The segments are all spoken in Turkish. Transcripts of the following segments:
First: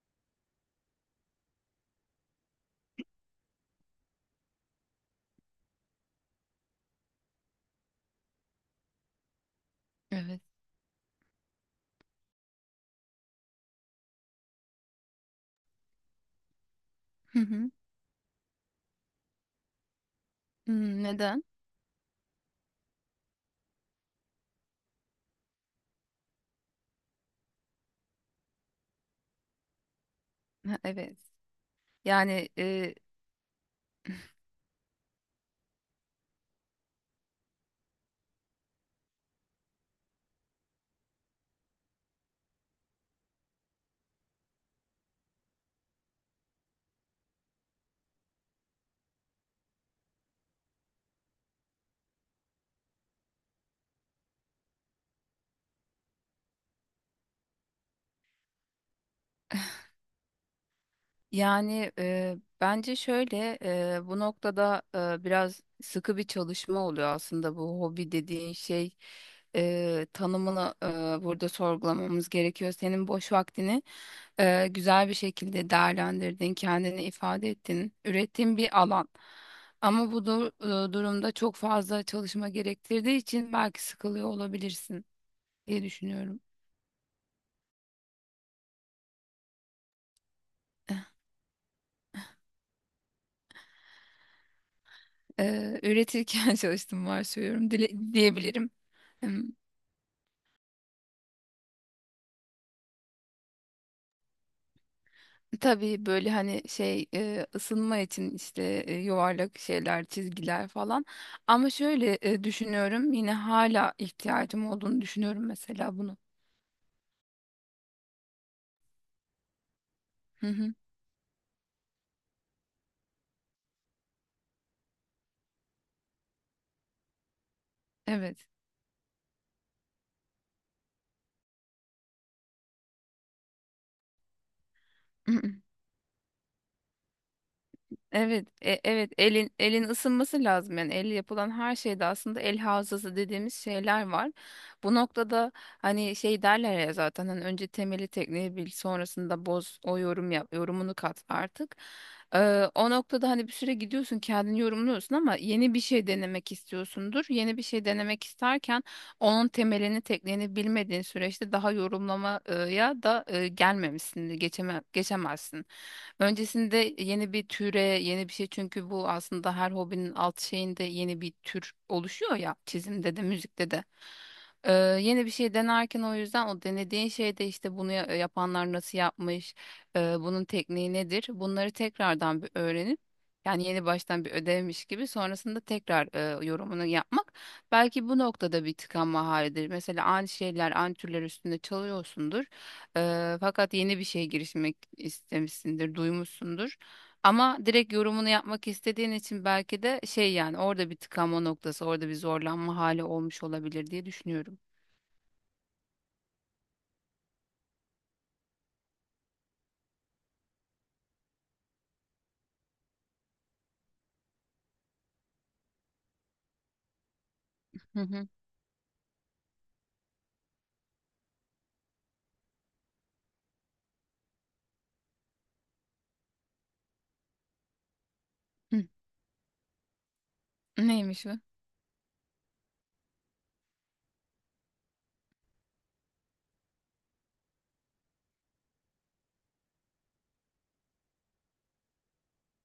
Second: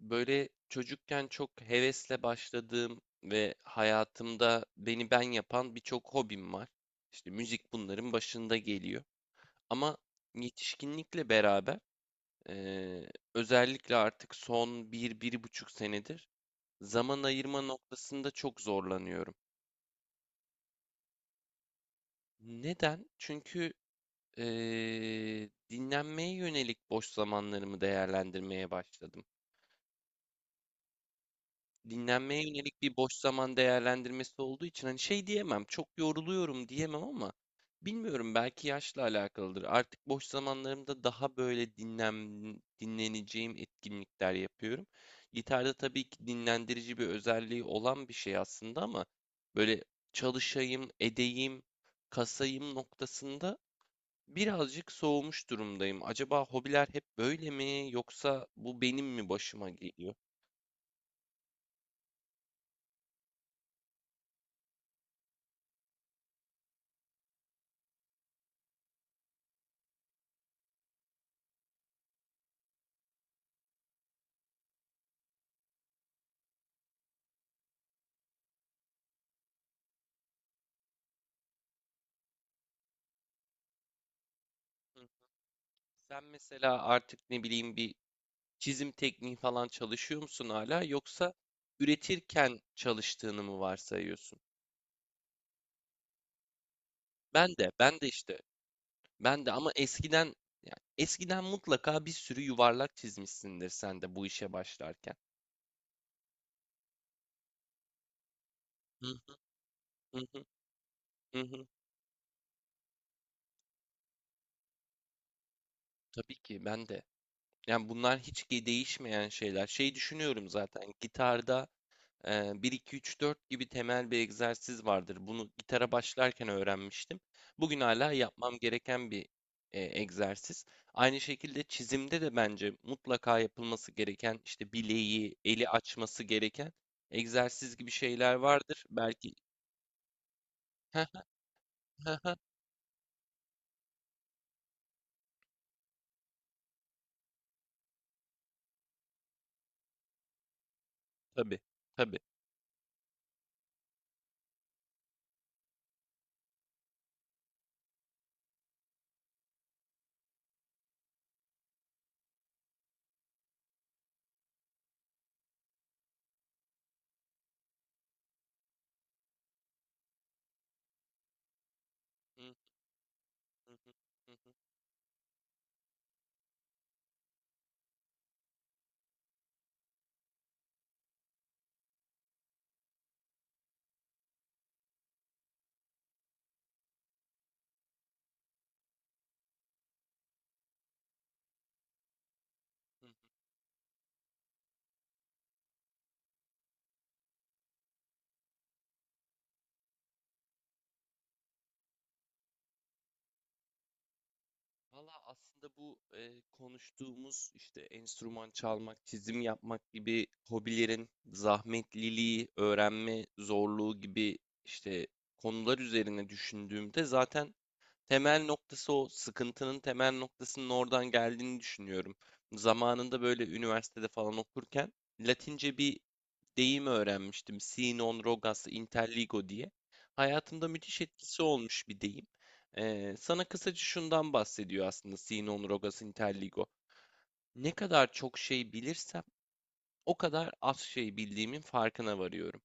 Böyle çocukken çok hevesle başladığım ve hayatımda beni ben yapan birçok hobim var. İşte müzik bunların başında geliyor. Ama Evet. yetişkinlikle beraber özellikle artık son bir buçuk senedir zaman Hı ayırma hı. noktasında çok zorlanıyorum. Hmm, neden? Neden? Çünkü dinlenmeye yönelik boş zamanlarımı değerlendirmeye başladım. Ha, evet. Dinlenmeye Yani yönelik e, bir boş zaman değerlendirmesi olduğu için hani şey diyemem, çok yoruluyorum diyemem ama bilmiyorum, belki yaşla alakalıdır. Artık boş zamanlarımda daha böyle dinleneceğim etkinlikler yapıyorum. Gitarda tabii ki dinlendirici bir özelliği olan bir şey aslında ama böyle çalışayım, edeyim, kasayım noktasında birazcık soğumuş durumdayım. Acaba hobiler hep böyle mi yoksa bu benim mi başıma geliyor? yani bence şöyle, bu noktada biraz sıkı bir çalışma oluyor aslında bu hobi dediğin şey. Tanımını burada sorgulamamız gerekiyor. Senin boş vaktini güzel bir şekilde değerlendirdin, kendini ifade ettin, ürettiğin bir alan. Ama bu durumda çok fazla çalışma gerektirdiği için belki sıkılıyor olabilirsin diye Sen düşünüyorum. mesela artık ne bileyim bir çizim tekniği falan çalışıyor musun hala, yoksa üretirken çalıştığını mı varsayıyorsun? Üretirken çalıştım Ben varsayıyorum de ben de işte diyebilirim. ben Em, de ama eskiden, yani eskiden mutlaka bir sürü yuvarlak çizmişsindir sen de bu işe başlarken. Tabii böyle hani şey ısınma için işte Hı yuvarlak şeyler, hı. Hı çizgiler falan. hı. Hı. Ama şöyle düşünüyorum, yine hala ihtiyacım olduğunu düşünüyorum mesela bunu. Tabii ki ben de. Yani bunlar hiç ki değişmeyen şeyler. Şey Hı düşünüyorum, hı, zaten gitarda bir 2 3 4 gibi temel bir egzersiz vardır. Bunu gitara başlarken öğrenmiştim. Bugün hala evet. yapmam gereken bir egzersiz. Aynı şekilde çizimde de bence mutlaka yapılması gereken, işte bileği, eli açması gereken egzersiz gibi şeyler Evet, vardır. evet, Belki elin ısınması lazım, yani elle yapılan her şeyde aslında el hafızası dediğimiz şeyler var. Bu noktada hani şey derler ya, zaten hani önce temeli tekniği bil, sonrasında boz o yorum yap, yorumunu kat tabii, artık. tabii. O noktada hani bir süre gidiyorsun, kendini yorumluyorsun ama yeni bir şey denemek istiyorsundur. Yeni bir şey denemek isterken onun temelini tekniğini bilmediğin süreçte daha yorumlamaya da gelmemişsin, geçemezsin. Öncesinde yeni bir türe, yeni bir şey, çünkü bu aslında her hobinin alt şeyinde yeni bir tür oluşuyor Hı, ya, çizimde de müzikte hı, de. hı, hı, hı, hı. Yeni bir şey denerken o yüzden o denediğin şeyde işte bunu yapanlar nasıl yapmış, bunun tekniği nedir? Bunları tekrardan bir öğrenip, yani yeni baştan bir ödevmiş gibi sonrasında tekrar yorumunu yapmak, belki bu noktada bir tıkanma halidir. Mesela aynı şeyler, aynı türler üstünde çalıyorsundur. Fakat yeni bir şeye girişmek istemişsindir, duymuşsundur. Ama direkt yorumunu yapmak istediğin için belki de şey, yani orada bir tıkanma noktası, orada bir zorlanma hali olmuş olabilir diye düşünüyorum. Valla aslında bu konuştuğumuz işte enstrüman çalmak, çizim yapmak gibi hobilerin zahmetliliği, öğrenme zorluğu gibi işte konular üzerine düşündüğümde, zaten Hı hı. temel noktası, o sıkıntının temel noktasının oradan geldiğini düşünüyorum. Zamanında böyle üniversitede falan okurken Latince bir deyim öğrenmiştim. Si non rogas Hı. interligo diye. Hayatımda müthiş Neymiş bu? etkisi olmuş bir deyim. Sana kısaca şundan bahsediyor aslında, si non rogas interligo. Ne kadar çok şey bilirsem, o kadar az şey bildiğimin farkına varıyorum.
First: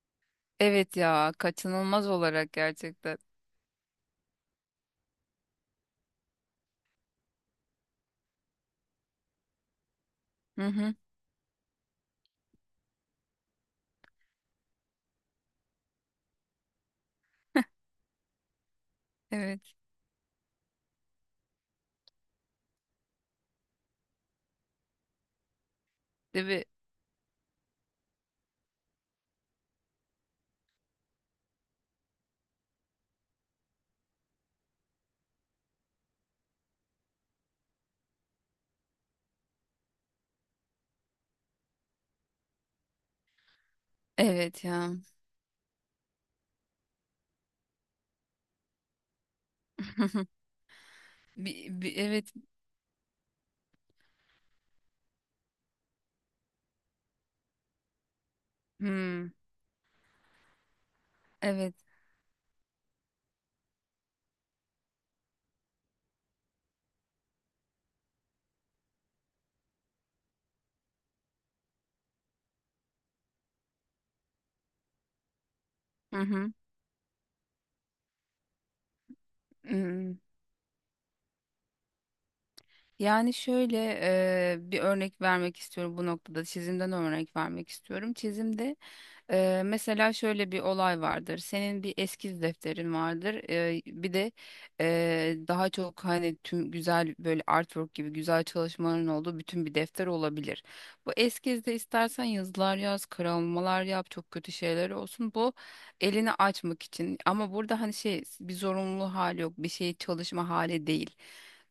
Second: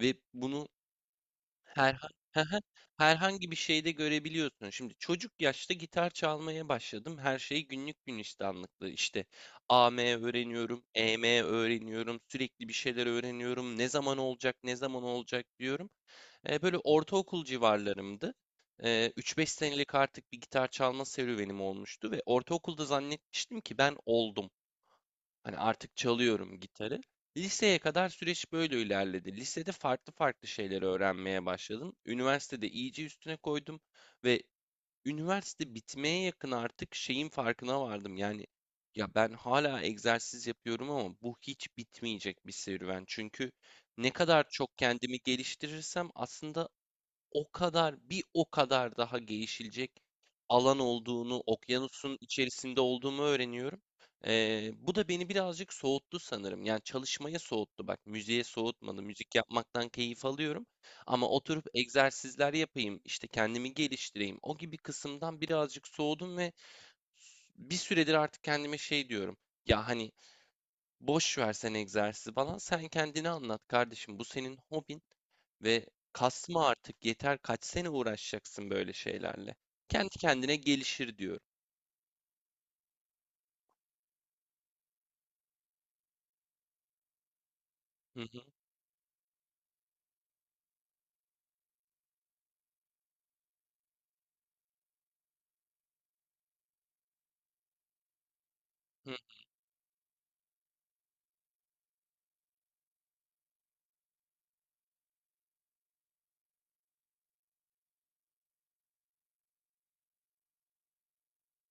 Ve bunu Evet ya, Herhan kaçınılmaz olarak gerçekten. herhangi bir şeyde görebiliyorsun. Şimdi çocuk yaşta gitar çalmaya başladım. Her şey günlük günistanlıktı. İşte A M Hı öğreniyorum, hı. E M öğreniyorum, sürekli bir şeyler öğreniyorum. Ne zaman olacak, ne zaman olacak diyorum. Böyle ortaokul civarlarımdı. 3-5 Evet. senelik artık bir gitar çalma serüvenim olmuştu ve ortaokulda zannetmiştim ki ben oldum. Hani artık Değil çalıyorum mi? gitarı. Liseye kadar süreç böyle ilerledi. Lisede farklı farklı şeyleri öğrenmeye başladım. Üniversitede iyice üstüne koydum ve üniversite bitmeye yakın artık şeyin farkına vardım. Yani ya ben hala egzersiz yapıyorum ama bu hiç bitmeyecek bir serüven. Çünkü ne kadar Evet çok ya. kendimi geliştirirsem aslında, o kadar bir o kadar daha gelişilecek alan olduğunu, okyanusun evet. içerisinde olduğumu öğreniyorum. Bu da beni birazcık soğuttu sanırım. Yani çalışmaya soğuttu. Bak, müziğe soğutmadı. Hmm. Müzik yapmaktan keyif alıyorum. Ama oturup Evet. egzersizler yapayım, işte kendimi geliştireyim, o gibi kısımdan birazcık soğudum ve bir süredir artık kendime şey diyorum. Ya hani boş versen egzersizi falan, sen kendini anlat kardeşim. Bu senin hobin ve Hı hı. kasma artık, yeter, kaç sene uğraşacaksın böyle şeylerle. Kendi Hmm. kendine gelişir, diyorum. Yani şöyle, bir örnek vermek istiyorum bu noktada. Çizimden örnek vermek istiyorum. Hı hı. Çizimde, mesela şöyle bir olay vardır. Senin bir eskiz defterin vardır. Bir de daha çok hani tüm güzel böyle artwork gibi güzel çalışmaların Hı. olduğu bütün bir defter olabilir. Bu eskizde istersen yazılar yaz, karalamalar yap, çok kötü şeyler olsun. Bu elini açmak için. Ama burada hani şey, bir zorunlu hali yok, bir şey çalışma hali değil.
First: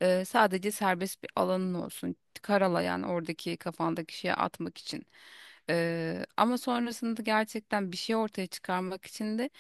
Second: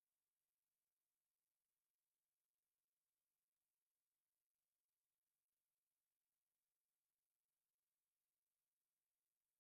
Sadece serbest bir alanın olsun. Karalayan oradaki kafandaki şeye atmak için. Ama sonrasında gerçekten bir şey ortaya çıkarmak için de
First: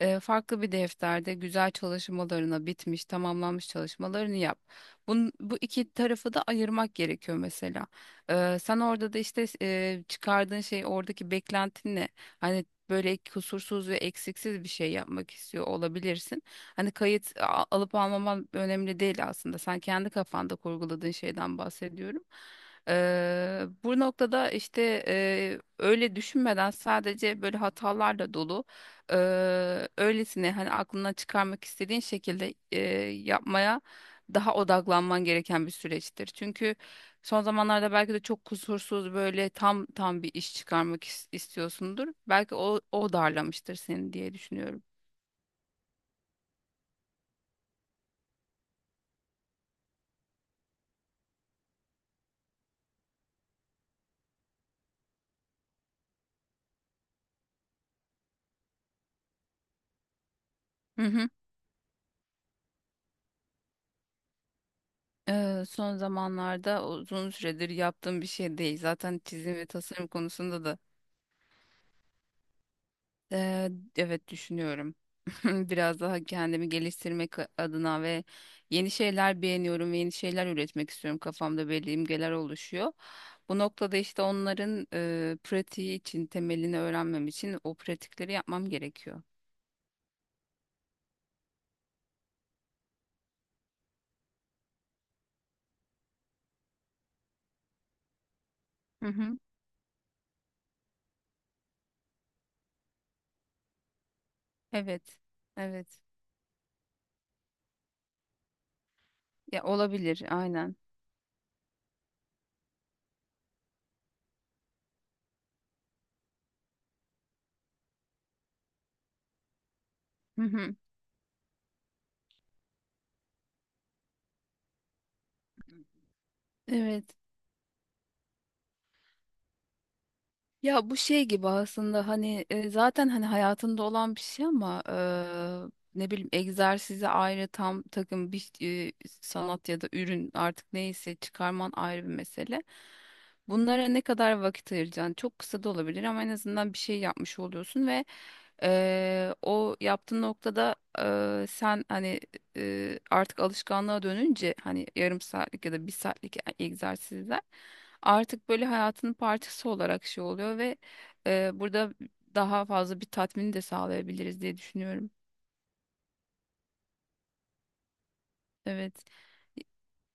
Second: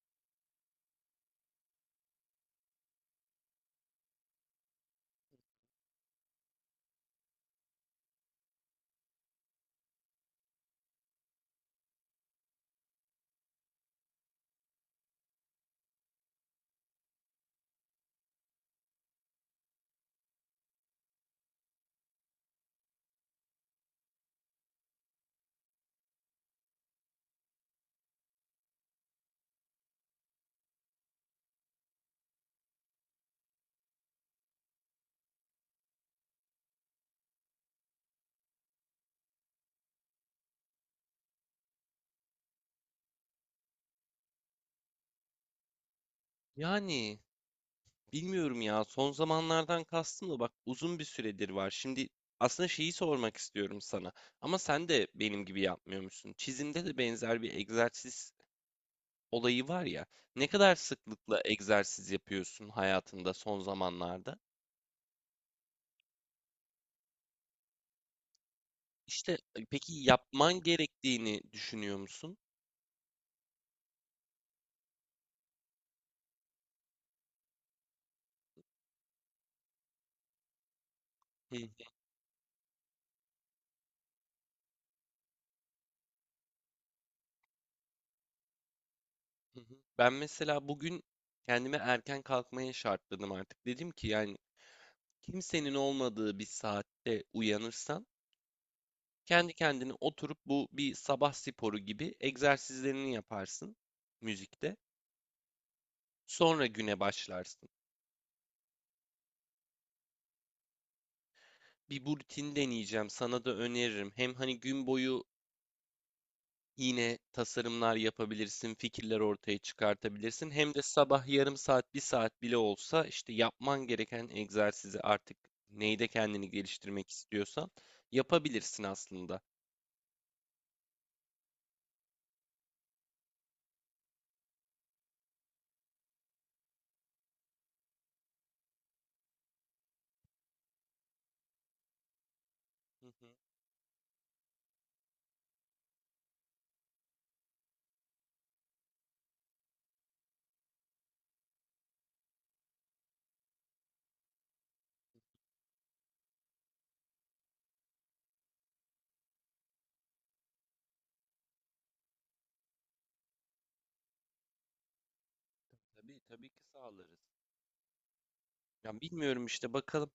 farklı bir defterde güzel çalışmalarına bitmiş, tamamlanmış çalışmalarını yap. Bu iki tarafı da ayırmak gerekiyor mesela. Sen orada da işte çıkardığın şey, oradaki beklentin ne? Hani böyle kusursuz ve eksiksiz bir şey yapmak istiyor olabilirsin. Hani kayıt alıp almaman önemli değil aslında. Sen kendi kafanda kurguladığın şeyden bahsediyorum. Bu noktada işte öyle düşünmeden, sadece böyle hatalarla dolu, öylesine hani aklından çıkarmak istediğin şekilde yapmaya daha odaklanman gereken bir süreçtir. Çünkü son zamanlarda belki de çok kusursuz, böyle tam bir iş çıkarmak istiyorsundur. Belki o darlamıştır seni diye düşünüyorum. Yani bilmiyorum ya, son zamanlardan kastım da bak uzun bir süredir var. Şimdi aslında şeyi sormak istiyorum sana. Ama sen de benim gibi yapmıyormuşsun. Çizimde de benzer bir egzersiz olayı var ya. Ne kadar Hı hı. sıklıkla egzersiz yapıyorsun hayatında son zamanlarda? Son zamanlarda uzun süredir yaptığım bir şey değil. Zaten İşte, çizim ve peki tasarım yapman konusunda da gerektiğini düşünüyor musun? Ee, evet, düşünüyorum. Biraz daha kendimi geliştirmek adına, ve yeni şeyler beğeniyorum ve yeni şeyler üretmek istiyorum. Hı Kafamda hı. belli imgeler oluşuyor. Bu noktada işte onların pratiği için, temelini öğrenmem için o pratikleri yapmam gerekiyor. Hı. Ben mesela bugün kendime erken kalkmaya şartladım artık. Dedim ki yani, kimsenin olmadığı bir saatte uyanırsan Hı hı. kendi kendine oturup bu bir sabah sporu gibi egzersizlerini yaparsın müzikte. Evet. Evet. Sonra güne başlarsın. Ya olabilir, aynen. Bir, bu rutin deneyeceğim, sana da öneririm. Hem hani gün boyu yine tasarımlar yapabilirsin, fikirler ortaya Hı çıkartabilirsin. Hem hı. de sabah yarım saat, bir saat bile olsa işte yapman gereken egzersizi artık, neyde kendini geliştirmek Evet. istiyorsan, yapabilirsin aslında. Ya bu şey gibi aslında, hani zaten hani hayatında olan bir şey ama ne bileyim, egzersize ayrı, tam takım bir e, sanat ya da ürün artık neyse çıkarman ayrı bir mesele. Hı hı. Bunlara ne kadar vakit ayıracaksın? Çok kısa da olabilir ama en azından bir şey yapmış oluyorsun. Ve o yaptığın noktada sen hani artık alışkanlığa dönünce hani yarım saatlik ya da bir saatlik egzersizler artık böyle hayatının parçası olarak şey oluyor ve burada daha fazla bir tatmini de sağlayabiliriz diye düşünüyorum. Tabii, tabii ki sağlarız. Ya Evet. bilmiyorum işte, bakalım.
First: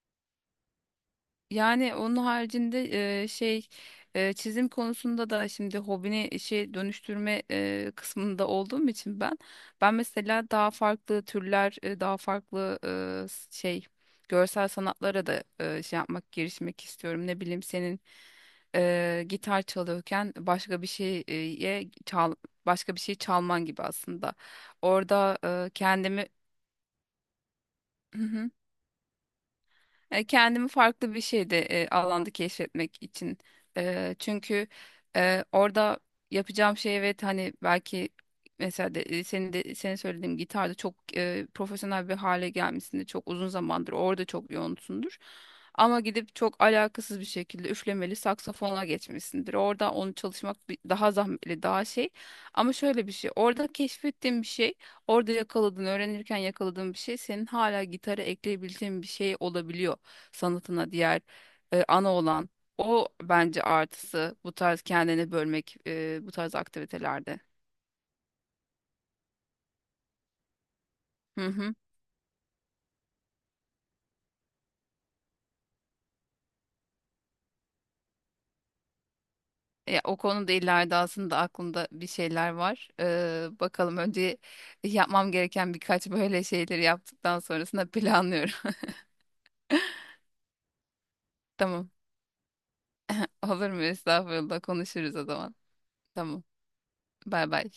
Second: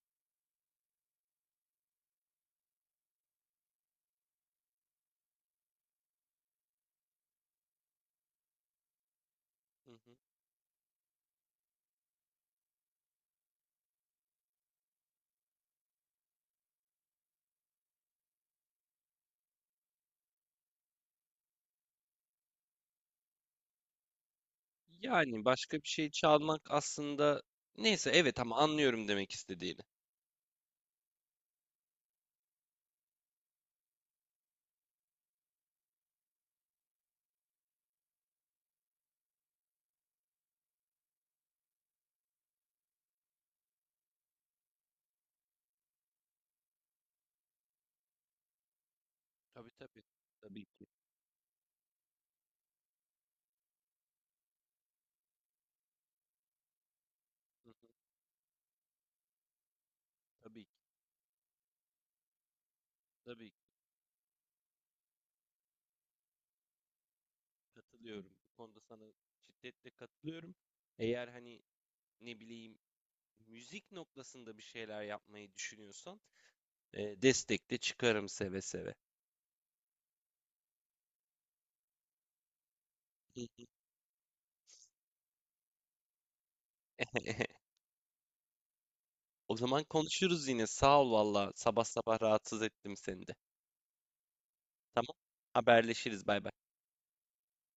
Yani onun haricinde şey, çizim konusunda da, şimdi hobini şey dönüştürme kısmında olduğum için ben Hı ben hı. mesela daha farklı türler, daha farklı şey, görsel sanatlara da şey yapmak, girişmek istiyorum. Ne bileyim, senin gitar çalıyorken başka bir şeye çal başka bir şey çalman gibi aslında. Orada Yani başka bir şey kendimi çalmak aslında, neyse, evet, ama anlıyorum demek istediğini. Kendimi farklı bir şeyde, alanda keşfetmek için. Çünkü orada yapacağım şey, evet hani, belki mesela senin de, senin söylediğim gitarda çok profesyonel bir hale gelmesinde çok uzun zamandır orada çok yoğunsundur. Ama gidip çok alakasız bir şekilde üflemeli saksafona geçmişsindir. Tabii, Orada tabii. onu Tabii çalışmak ki. daha zahmetli, daha şey. Ama şöyle bir şey, orada keşfettiğim bir şey, orada yakaladığın, öğrenirken yakaladığın bir şey senin Hı hala hı. gitara ekleyebileceğin bir şey olabiliyor, Tabii ki. sanatına, diğer ana olan, o Tabii ki. bence artısı bu tarz kendini bölmek, bu tarz aktivitelerde. Katılıyorum. Bu konuda sana şiddetle katılıyorum. Eğer Hı hani hı. ne bileyim müzik noktasında bir şeyler yapmayı düşünüyorsan, destek çıkarım seve seve. Ya, o konuda ileride aslında aklımda bir şeyler var. Bakalım, önce yapmam gereken birkaç böyle şeyleri yaptıktan sonrasında planlıyorum. O zaman konuşuruz yine. Sağ ol valla. Sabah Tamam. sabah rahatsız ettim seni de. Olur mu? Estağfurullah, Tamam. konuşuruz o zaman. Haberleşiriz. Tamam. Bay bay. Bay bay.